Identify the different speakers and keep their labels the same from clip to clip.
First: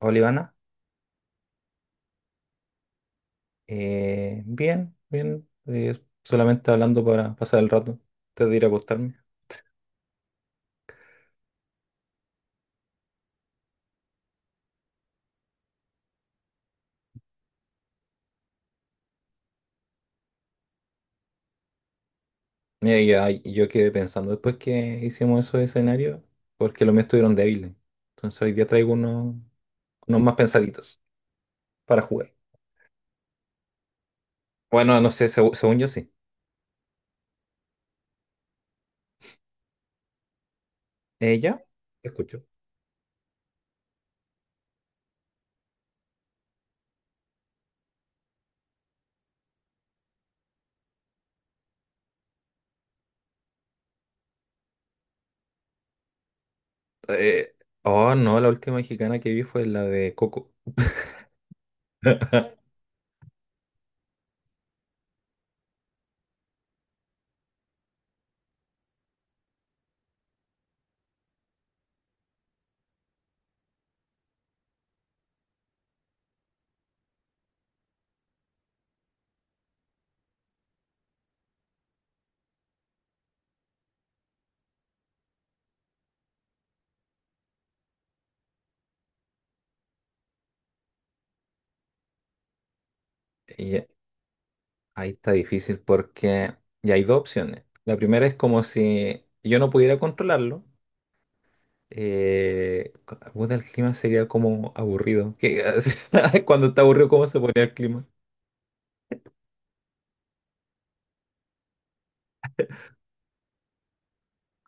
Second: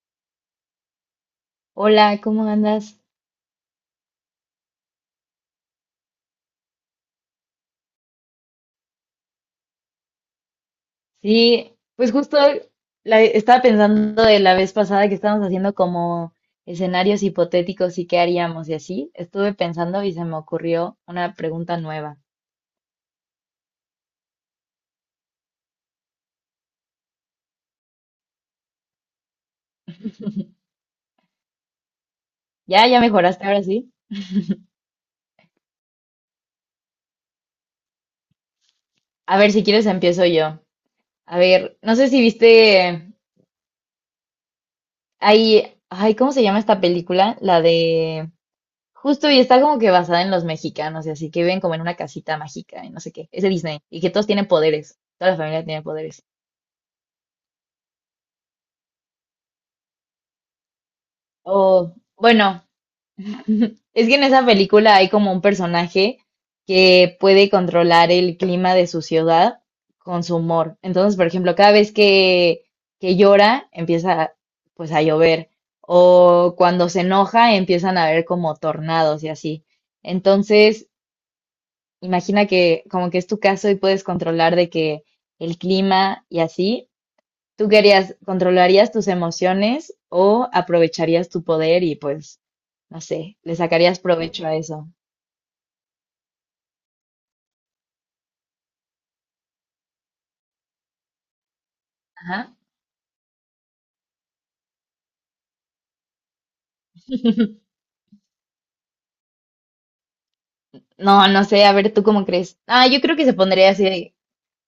Speaker 1: Hola Ivana.
Speaker 2: Hola, ¿cómo andas?
Speaker 1: Bien, bien, solamente hablando para pasar el rato, antes de ir a acostarme.
Speaker 2: Sí, pues justo estaba pensando de la vez pasada que estábamos haciendo como escenarios hipotéticos y qué haríamos y así. Estuve pensando y se me ocurrió una pregunta nueva.
Speaker 1: Mira, y ay, yo quedé pensando después que hicimos esos escenarios, porque los míos estuvieron débiles. Entonces hoy día traigo unos más pensaditos para jugar.
Speaker 2: Ya, ya mejoraste ahora sí.
Speaker 1: Bueno, no sé, según yo sí.
Speaker 2: A ver, si quieres empiezo yo. A
Speaker 1: ¿Ella?
Speaker 2: ver, no sé
Speaker 1: Te
Speaker 2: si
Speaker 1: escucho.
Speaker 2: viste ahí, ay, ¿cómo se llama esta película? La de justo y está como que basada en los mexicanos y así que viven como en una casita mágica y no sé qué. Es de Disney y que todos tienen poderes. Toda la familia tiene poderes.
Speaker 1: Eh, oh, no, la última mexicana que vi fue la de Coco.
Speaker 2: O, bueno, es que en esa película hay como un personaje que puede controlar el clima de su ciudad con su humor. Entonces, por ejemplo, cada vez que llora, empieza pues a llover. O cuando se enoja, empiezan a haber como tornados y así. Entonces, imagina que como que es tu caso y puedes controlar de que el clima y así. ¿Tú querías, controlarías tus emociones o aprovecharías tu poder y pues, no sé, le
Speaker 1: Y
Speaker 2: sacarías provecho a eso?
Speaker 1: ahí está difícil porque ya hay dos opciones. La primera es como si yo no pudiera controlarlo.
Speaker 2: Ajá.
Speaker 1: Puta, el clima sería como aburrido. Cuando está aburrido, ¿cómo se pone el clima?
Speaker 2: No, no sé, a ver, ¿tú cómo crees? Ah, yo creo que se pondría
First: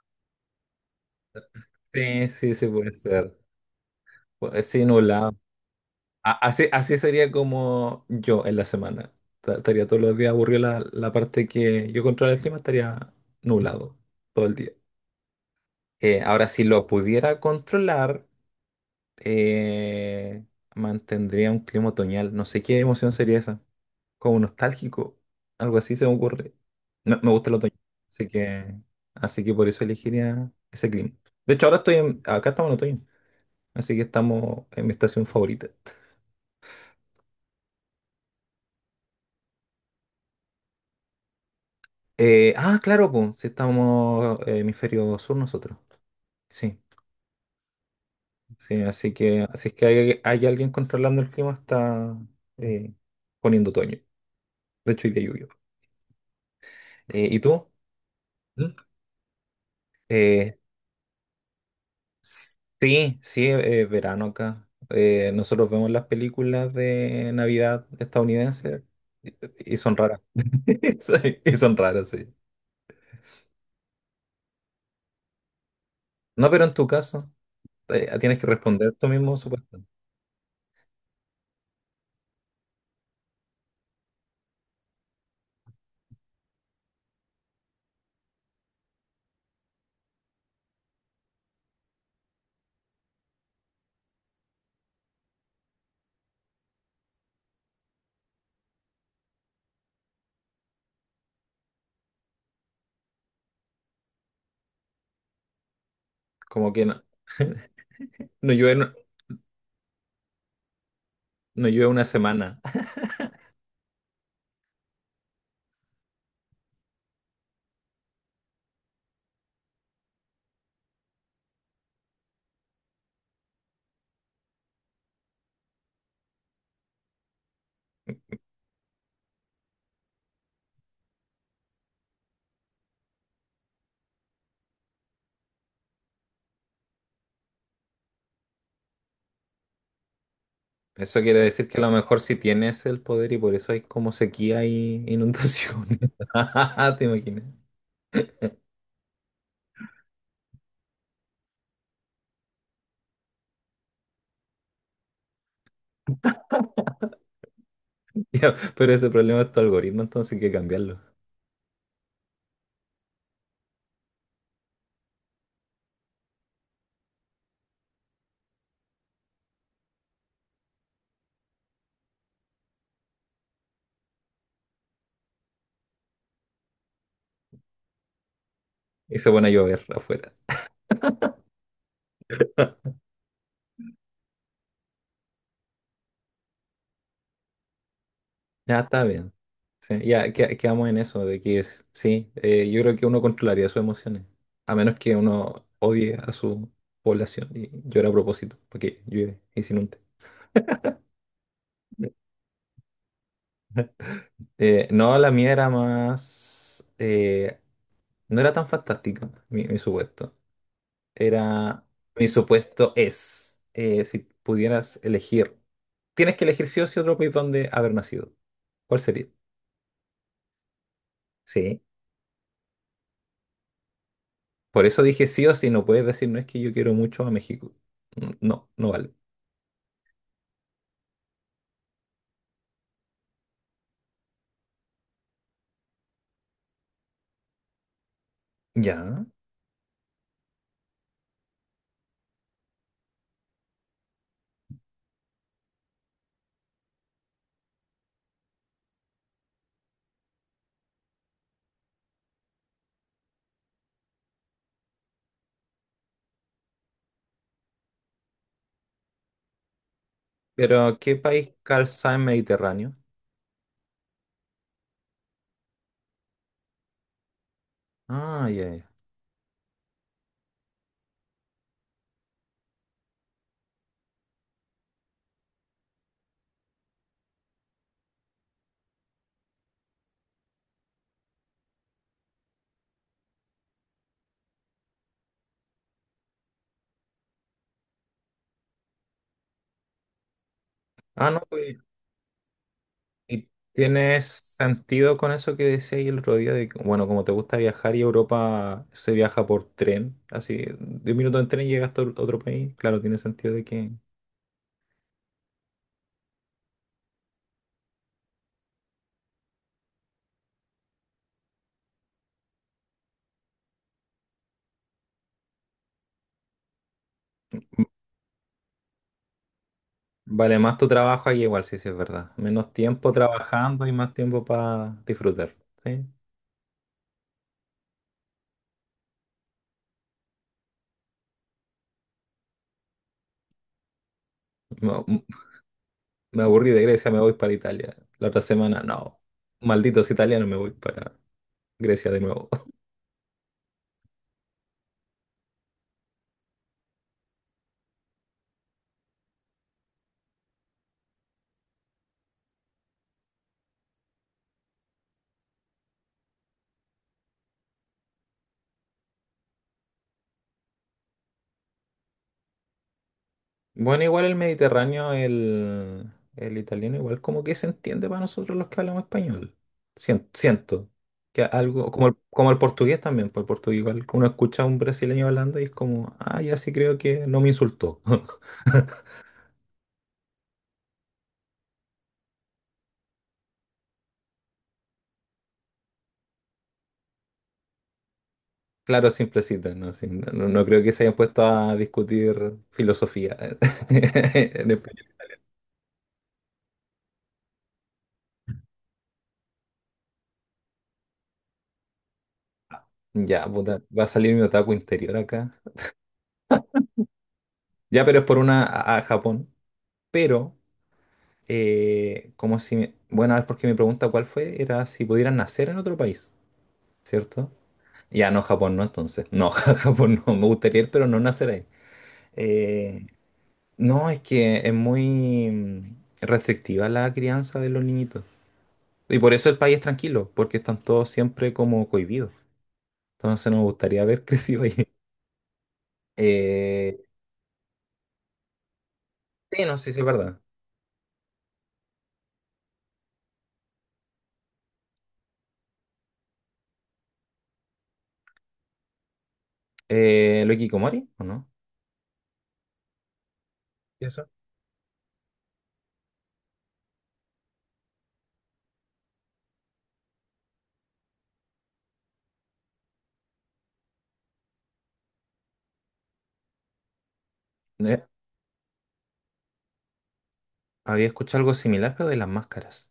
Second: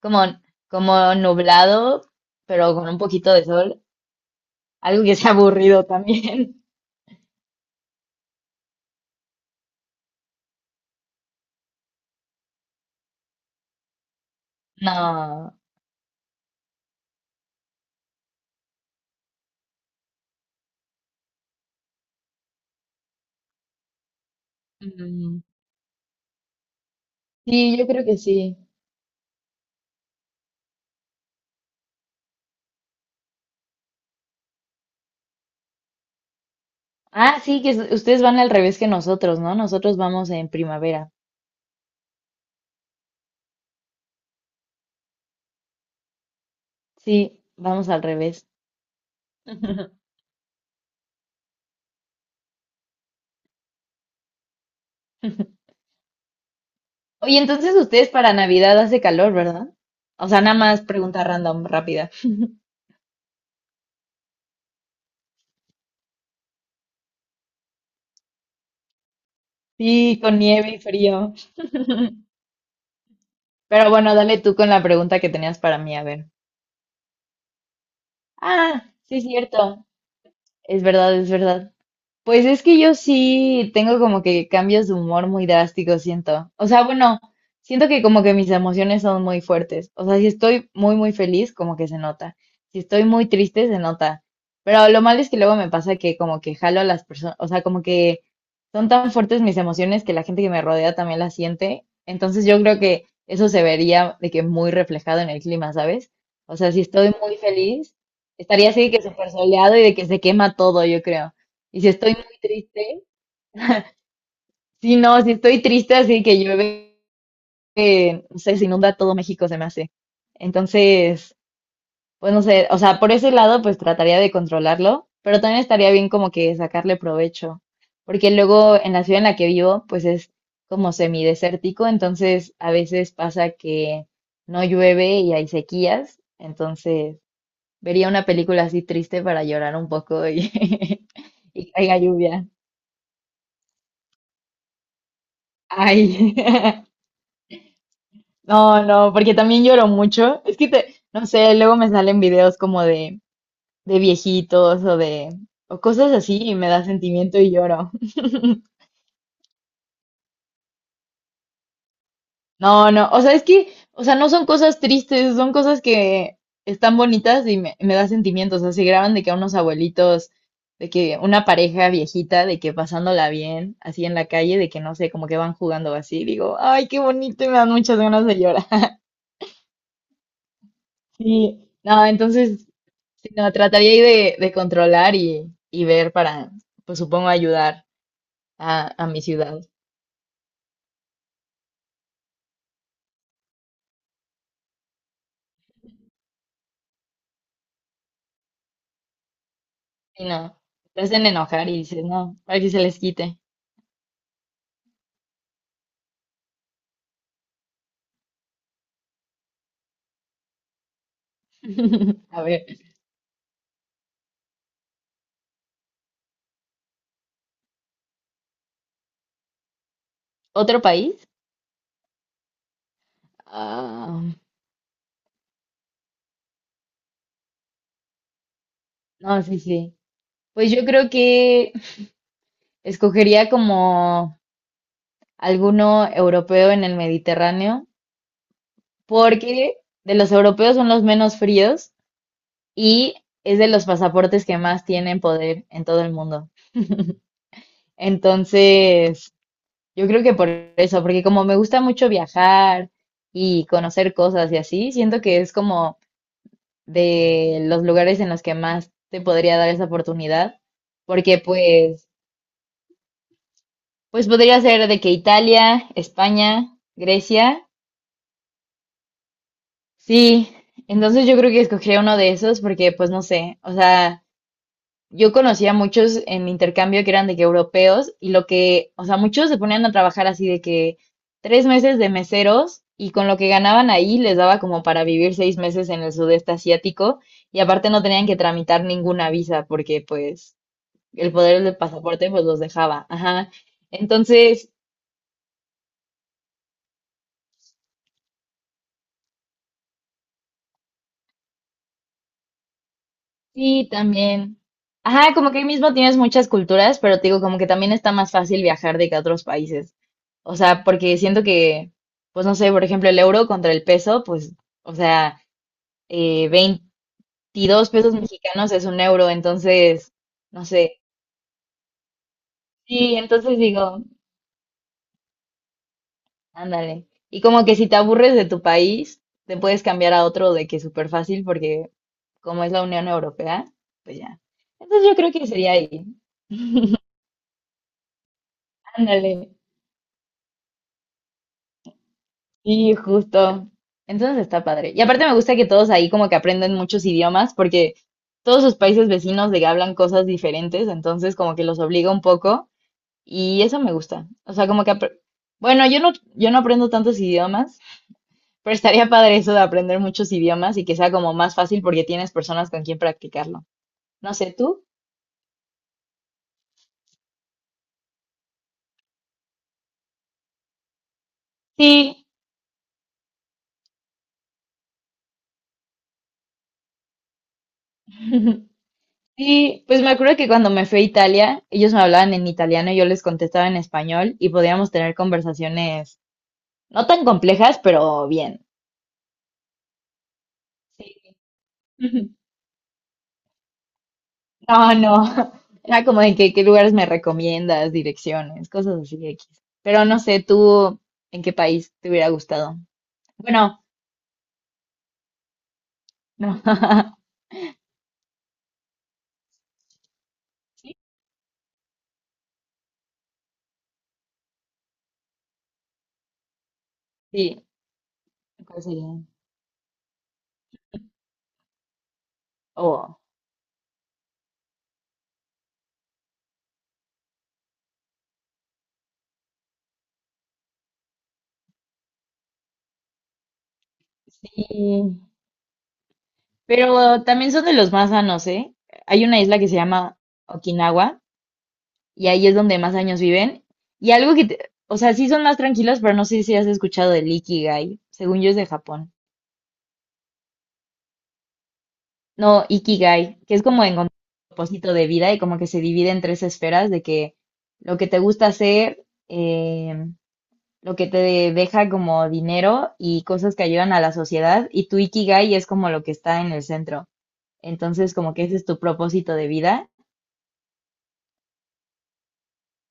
Speaker 2: como, como nublado,
Speaker 1: Sí, sí, sí
Speaker 2: pero con
Speaker 1: puede
Speaker 2: un poquito
Speaker 1: ser.
Speaker 2: de sol,
Speaker 1: Sí,
Speaker 2: algo que sea
Speaker 1: nublado.
Speaker 2: aburrido también.
Speaker 1: Así, así sería como yo en la semana. Estaría todos los días aburrido la parte que yo controla el clima, estaría nublado todo el día.
Speaker 2: No.
Speaker 1: Ahora, si lo pudiera controlar, eh, mantendría un clima otoñal. No sé qué emoción sería esa, como nostálgico,
Speaker 2: Mm,
Speaker 1: algo así se me ocurre. Me gusta el otoño,
Speaker 2: sí, yo creo que
Speaker 1: así
Speaker 2: sí.
Speaker 1: que, por eso elegiría ese clima. De hecho, ahora estoy acá estamos en otoño, así que estamos en mi estación favorita.
Speaker 2: Ah, sí, ustedes van al revés que nosotros, ¿no? Nosotros vamos en primavera.
Speaker 1: Claro, pues, si estamos hemisferio sur nosotros. Sí,
Speaker 2: Sí, vamos al revés.
Speaker 1: sí, así es que hay alguien controlando el clima, está eh, poniendo otoño. De hecho, hoy día llovió.
Speaker 2: Oye,
Speaker 1: ¿Y tú?
Speaker 2: entonces ustedes para
Speaker 1: ¿Mm?
Speaker 2: Navidad hace calor, ¿verdad? O sea, nada
Speaker 1: Eh,
Speaker 2: más pregunta random, rápida.
Speaker 1: Sí, sí, es verano acá. Nosotros vemos las películas de Navidad estadounidenses y son
Speaker 2: Sí,
Speaker 1: raras.
Speaker 2: con nieve y frío.
Speaker 1: Sí. Y son raras, sí.
Speaker 2: Pero bueno, dale tú con la pregunta que tenías para mí, a ver.
Speaker 1: No, pero en tu caso, tienes que
Speaker 2: Ah,
Speaker 1: responder tú
Speaker 2: sí, es
Speaker 1: mismo, supuesto.
Speaker 2: cierto. Es verdad, es verdad. Pues es que yo sí tengo como que cambios de humor muy drásticos, siento. O sea, bueno, siento que como que mis emociones son muy fuertes. O sea, si estoy muy, muy feliz, como que se nota. Si estoy muy triste, se nota. Pero lo malo es que luego me pasa que como que jalo a las personas, o sea, como que son tan fuertes mis emociones que la gente que me rodea también las siente. Entonces yo creo que eso se vería de que muy reflejado en el clima, ¿sabes? O
Speaker 1: Como
Speaker 2: sea, si
Speaker 1: que no,
Speaker 2: estoy muy feliz,
Speaker 1: no
Speaker 2: estaría
Speaker 1: llueve,
Speaker 2: así de
Speaker 1: no,
Speaker 2: que súper soleado y de que se quema todo, yo creo.
Speaker 1: no
Speaker 2: Y
Speaker 1: llueve
Speaker 2: si
Speaker 1: una
Speaker 2: estoy muy
Speaker 1: semana.
Speaker 2: triste, sí no, si estoy triste, así que llueve, no sé, se inunda todo México, se me hace. Entonces, pues no sé, o sea, por ese lado, pues trataría de controlarlo, pero también estaría bien como que sacarle provecho, porque luego en la ciudad en la que vivo, pues es como semidesértico, entonces a veces pasa que no llueve y hay sequías, entonces vería una película así triste para llorar un poco y,
Speaker 1: Eso quiere decir
Speaker 2: y
Speaker 1: que a lo
Speaker 2: caiga
Speaker 1: mejor sí
Speaker 2: lluvia.
Speaker 1: tienes el poder y por eso hay como sequía y inundaciones.
Speaker 2: Ay.
Speaker 1: ¿Te imaginas?
Speaker 2: No, no, porque también lloro mucho. Es que te, no sé, luego me salen videos como de viejitos o de, o cosas así y me da sentimiento y lloro.
Speaker 1: Ya, pero ese problema es tu algoritmo, entonces hay que cambiarlo.
Speaker 2: No, no, o sea, es que, o sea, no son cosas tristes, son cosas que están bonitas y me da sentimientos. O sea, se graban de que a unos abuelitos, de que una pareja viejita, de que pasándola bien, así en la calle, de que no sé, como que van jugando así. Digo, ay, qué bonito y me dan muchas ganas de llorar.
Speaker 1: Y se pone a llover afuera.
Speaker 2: Sí, no, entonces sí, no, trataría ahí de controlar y ver para, pues supongo, ayudar
Speaker 1: Ya está
Speaker 2: a mi
Speaker 1: bien.
Speaker 2: ciudad.
Speaker 1: Sí, ya quedamos en eso, de que sí, yo creo que uno controlaría sus emociones, a menos que uno odie a su población y llora a propósito, porque llueve y se inunde.
Speaker 2: Y no, te hacen enojar y dices, no, para que se les quite.
Speaker 1: No, la mía era más... no era tan fantástica, mi supuesto. Era... Mi
Speaker 2: A ver,
Speaker 1: supuesto es, si pudieras elegir, tienes que elegir sí o sí otro país donde haber nacido. ¿Cuál sería?
Speaker 2: ¿otro país?
Speaker 1: Sí.
Speaker 2: Ah,
Speaker 1: Por eso dije sí o sí, no puedes decir, no es que yo quiero mucho a México. No, no vale.
Speaker 2: no, sí, sí. Pues yo creo que escogería como alguno europeo en el Mediterráneo,
Speaker 1: Ya.
Speaker 2: porque de los europeos son los menos fríos y es de los pasaportes que más tienen poder en todo el mundo. Entonces... yo creo que por eso, porque como me gusta mucho viajar y conocer cosas y así, siento que es como de los lugares en los que más te podría dar esa oportunidad,
Speaker 1: Pero, ¿qué
Speaker 2: porque
Speaker 1: país
Speaker 2: pues,
Speaker 1: calza en Mediterráneo?
Speaker 2: pues podría ser de que Italia, España, Grecia,
Speaker 1: Ah, ya, ya.
Speaker 2: sí, entonces yo creo que escogería uno de esos porque pues no sé, o sea, yo conocía a muchos en mi intercambio que eran de que europeos y lo que, o sea, muchos se ponían a trabajar así de que 3 meses de meseros y con lo que ganaban ahí les daba como para vivir 6 meses en el sudeste asiático y aparte no tenían que tramitar ninguna visa porque pues
Speaker 1: Ah,
Speaker 2: el
Speaker 1: no,
Speaker 2: poder del
Speaker 1: pues.
Speaker 2: pasaporte pues los dejaba.
Speaker 1: ¿Y
Speaker 2: Ajá.
Speaker 1: tiene
Speaker 2: Entonces,
Speaker 1: sentido con eso que decía ahí el otro día? De, que, bueno, como te gusta viajar y Europa se viaja por tren, así, 10 minutos en tren y llegas a otro país. Claro, tiene sentido de
Speaker 2: sí,
Speaker 1: que
Speaker 2: también. Ajá, como que ahí mismo tienes muchas culturas, pero te digo, como que también está más fácil viajar de que a otros países. O sea, porque siento que, pues no sé, por ejemplo, el euro contra el peso, pues, o sea, eh,
Speaker 1: m-
Speaker 2: 22 pesos mexicanos es un euro, entonces,
Speaker 1: vale
Speaker 2: no
Speaker 1: más tu
Speaker 2: sé.
Speaker 1: trabajo ahí, igual, sí, sí, es verdad. Menos tiempo
Speaker 2: Sí, entonces
Speaker 1: trabajando y
Speaker 2: digo,
Speaker 1: más tiempo para disfrutar. ¿Sí?
Speaker 2: ándale. Y como que si te aburres de tu país, te puedes cambiar a otro de que súper fácil, porque como es la Unión Europea, pues ya. Entonces yo
Speaker 1: Mo-
Speaker 2: creo que sería ahí.
Speaker 1: Me aburrí de Grecia, me voy para Italia. La otra semana, no.
Speaker 2: Ándale.
Speaker 1: Malditos italianos, me voy para Grecia de nuevo.
Speaker 2: Y justo. Entonces está padre. Y aparte me gusta que todos ahí como que aprenden muchos idiomas porque todos sus países vecinos de que hablan cosas diferentes, entonces como que los obliga un poco y eso me gusta. O sea, bueno, yo no aprendo tantos idiomas, pero estaría padre eso de aprender muchos idiomas y que sea como más fácil porque tienes personas con quien practicarlo.
Speaker 1: Bueno, igual
Speaker 2: No
Speaker 1: el
Speaker 2: sé, ¿tú?
Speaker 1: Mediterráneo, el italiano, igual como que se entiende para nosotros los que hablamos español. Siento que algo,
Speaker 2: Sí.
Speaker 1: como el portugués también, por el portugués igual uno escucha a un brasileño hablando y es como, ah, ya sí creo que no me insultó.
Speaker 2: Sí, pues me acuerdo que cuando me fui a Italia, ellos me hablaban en italiano y yo les contestaba en español y podíamos tener conversaciones no tan complejas, pero bien.
Speaker 1: Claro, simplecita, ¿no? Sí, no, no creo que se
Speaker 2: Sí.
Speaker 1: hayan puesto a
Speaker 2: Ujú.
Speaker 1: discutir filosofía en
Speaker 2: No,
Speaker 1: español.
Speaker 2: no. Era como de que qué lugares me recomiendas, direcciones, cosas así de X. Pero no sé, tú, ¿en qué país te hubiera gustado?
Speaker 1: Ya,
Speaker 2: Bueno,
Speaker 1: puta, va a salir mi otaku interior acá.
Speaker 2: no.
Speaker 1: Ya, pero es por una a Japón. Pero,
Speaker 2: Sí,
Speaker 1: como si me- bueno, es porque mi pregunta cuál fue, era si pudieran nacer en otro país, ¿cierto?
Speaker 2: sí,
Speaker 1: Ya, no, Japón no,
Speaker 2: ¿cuál sería?
Speaker 1: entonces. No, Japón no, me gustaría ir, pero no nacer ahí. Eh,
Speaker 2: Oh,
Speaker 1: no, es que es muy restrictiva la crianza de los niñitos. Y por eso el país es tranquilo, porque están todos siempre como cohibidos. Entonces nos gustaría haber crecido ahí.
Speaker 2: sí.
Speaker 1: Eh,
Speaker 2: Pero también son de los más sanos, ¿eh? Hay una isla
Speaker 1: sí,
Speaker 2: que se
Speaker 1: no sé si es
Speaker 2: llama
Speaker 1: verdad.
Speaker 2: Okinawa y ahí es donde más años viven. Y algo que, o sea, sí son más tranquilos, pero no sé si has escuchado del Ikigai. Según yo es de Japón.
Speaker 1: ¿Lo de Hikikomori o no?
Speaker 2: No, Ikigai, que es como
Speaker 1: ¿Y
Speaker 2: encontrar
Speaker 1: eso?
Speaker 2: un propósito de vida y como que se divide en tres esferas de que lo que te gusta hacer, lo que te deja como dinero y cosas que ayudan a la sociedad y tu Ikigai es como lo que está en el centro. Entonces, como que ese es tu propósito de vida.
Speaker 1: Había escuchado algo similar, pero de las máscaras.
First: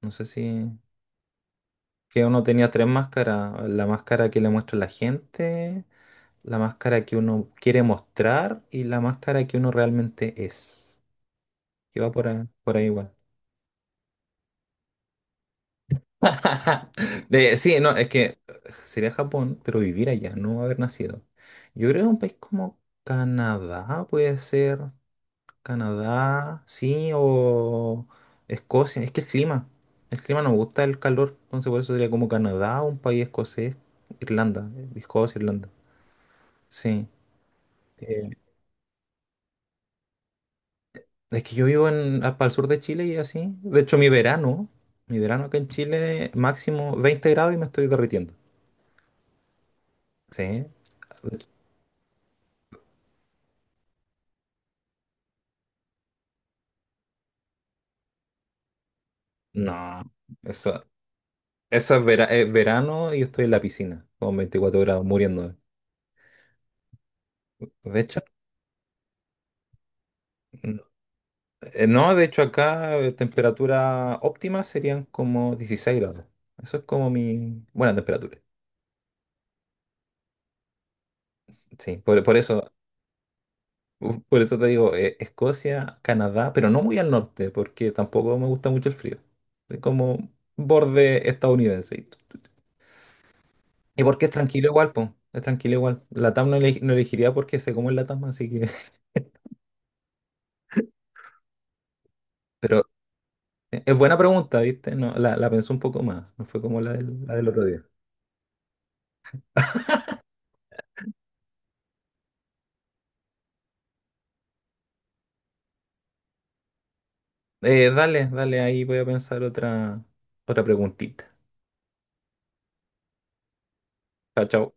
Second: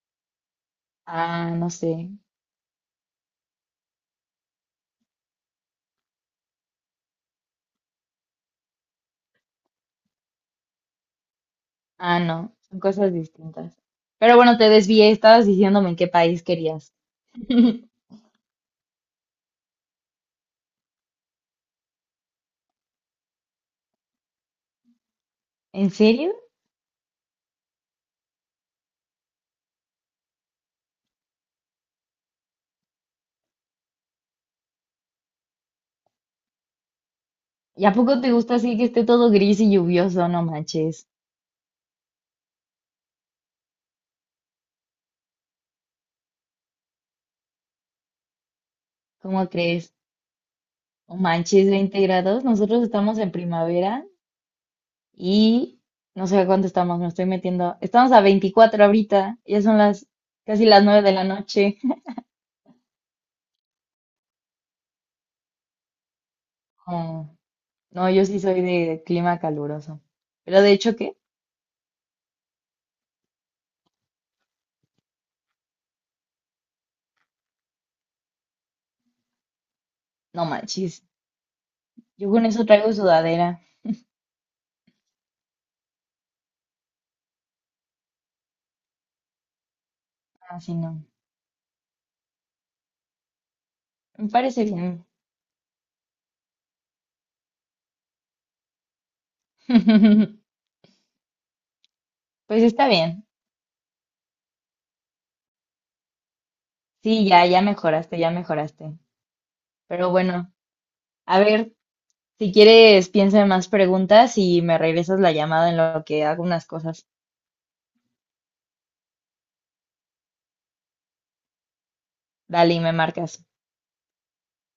Speaker 1: No sé si...
Speaker 2: Ah, no sé.
Speaker 1: Que uno tenía tres máscaras. La máscara que le muestra la gente, la máscara que uno quiere mostrar y la máscara que uno realmente es. Que va
Speaker 2: Ah, no,
Speaker 1: por
Speaker 2: son
Speaker 1: ahí igual.
Speaker 2: cosas distintas. Pero bueno, te desvié, estabas diciéndome en qué país querías.
Speaker 1: Sí, no, es que sería Japón, pero vivir allá, no haber nacido. Yo creo que un país como Canadá puede ser.
Speaker 2: ¿En serio?
Speaker 1: Canadá, sí, o Escocia. Es que el clima, nos gusta el calor, entonces por eso sería como Canadá, un país escocés, Irlanda, Escocia, Irlanda. Sí.
Speaker 2: ¿Y a poco
Speaker 1: Eh,
Speaker 2: te gusta así que esté todo gris y lluvioso? No manches.
Speaker 1: es que yo vivo para el sur de Chile y así. De hecho, mi verano acá en Chile, máximo 20 grados y me estoy derritiendo.
Speaker 2: ¿Cómo crees?
Speaker 1: Sí.
Speaker 2: No manches, 20 grados. Nosotros estamos en primavera y no sé a cuánto estamos, me estoy metiendo. Estamos a 24 ahorita, ya son
Speaker 1: No,
Speaker 2: las casi
Speaker 1: eso,
Speaker 2: las 9 de la noche.
Speaker 1: eso es verano y estoy en la piscina con 24 grados muriendo.
Speaker 2: No,
Speaker 1: De
Speaker 2: no,
Speaker 1: hecho.
Speaker 2: yo sí soy de clima caluroso. Pero de hecho, ¿qué?
Speaker 1: No, de hecho acá temperatura óptima serían como 16 grados. Eso es como mi buena temperatura.
Speaker 2: No manches.
Speaker 1: Sí, por,
Speaker 2: Yo
Speaker 1: por
Speaker 2: con
Speaker 1: eso,
Speaker 2: eso traigo sudadera.
Speaker 1: uf, por eso te digo, Escocia, Canadá, pero no muy al norte, porque tampoco me gusta mucho el frío. Es como
Speaker 2: Así no.
Speaker 1: borde estadounidense, y todo. Y porque
Speaker 2: Me
Speaker 1: es
Speaker 2: parece
Speaker 1: tranquilo igual,
Speaker 2: bien.
Speaker 1: pues. Es tranquilo igual. La TAM no, no elegiría porque sé cómo es la TAM, así que.
Speaker 2: Pues está
Speaker 1: Pero
Speaker 2: bien.
Speaker 1: es buena pregunta, ¿viste? No, la pensé un poco más. No fue como la del,
Speaker 2: Sí,
Speaker 1: la
Speaker 2: ya,
Speaker 1: del
Speaker 2: ya
Speaker 1: otro día.
Speaker 2: mejoraste, ya mejoraste. Pero bueno, a ver, si quieres, piensa en más preguntas y me regresas la llamada en lo que hago unas cosas.
Speaker 1: Dale, dale, ahí voy a pensar otra preguntita.
Speaker 2: Dale y me marcas.
Speaker 1: Chao, chao.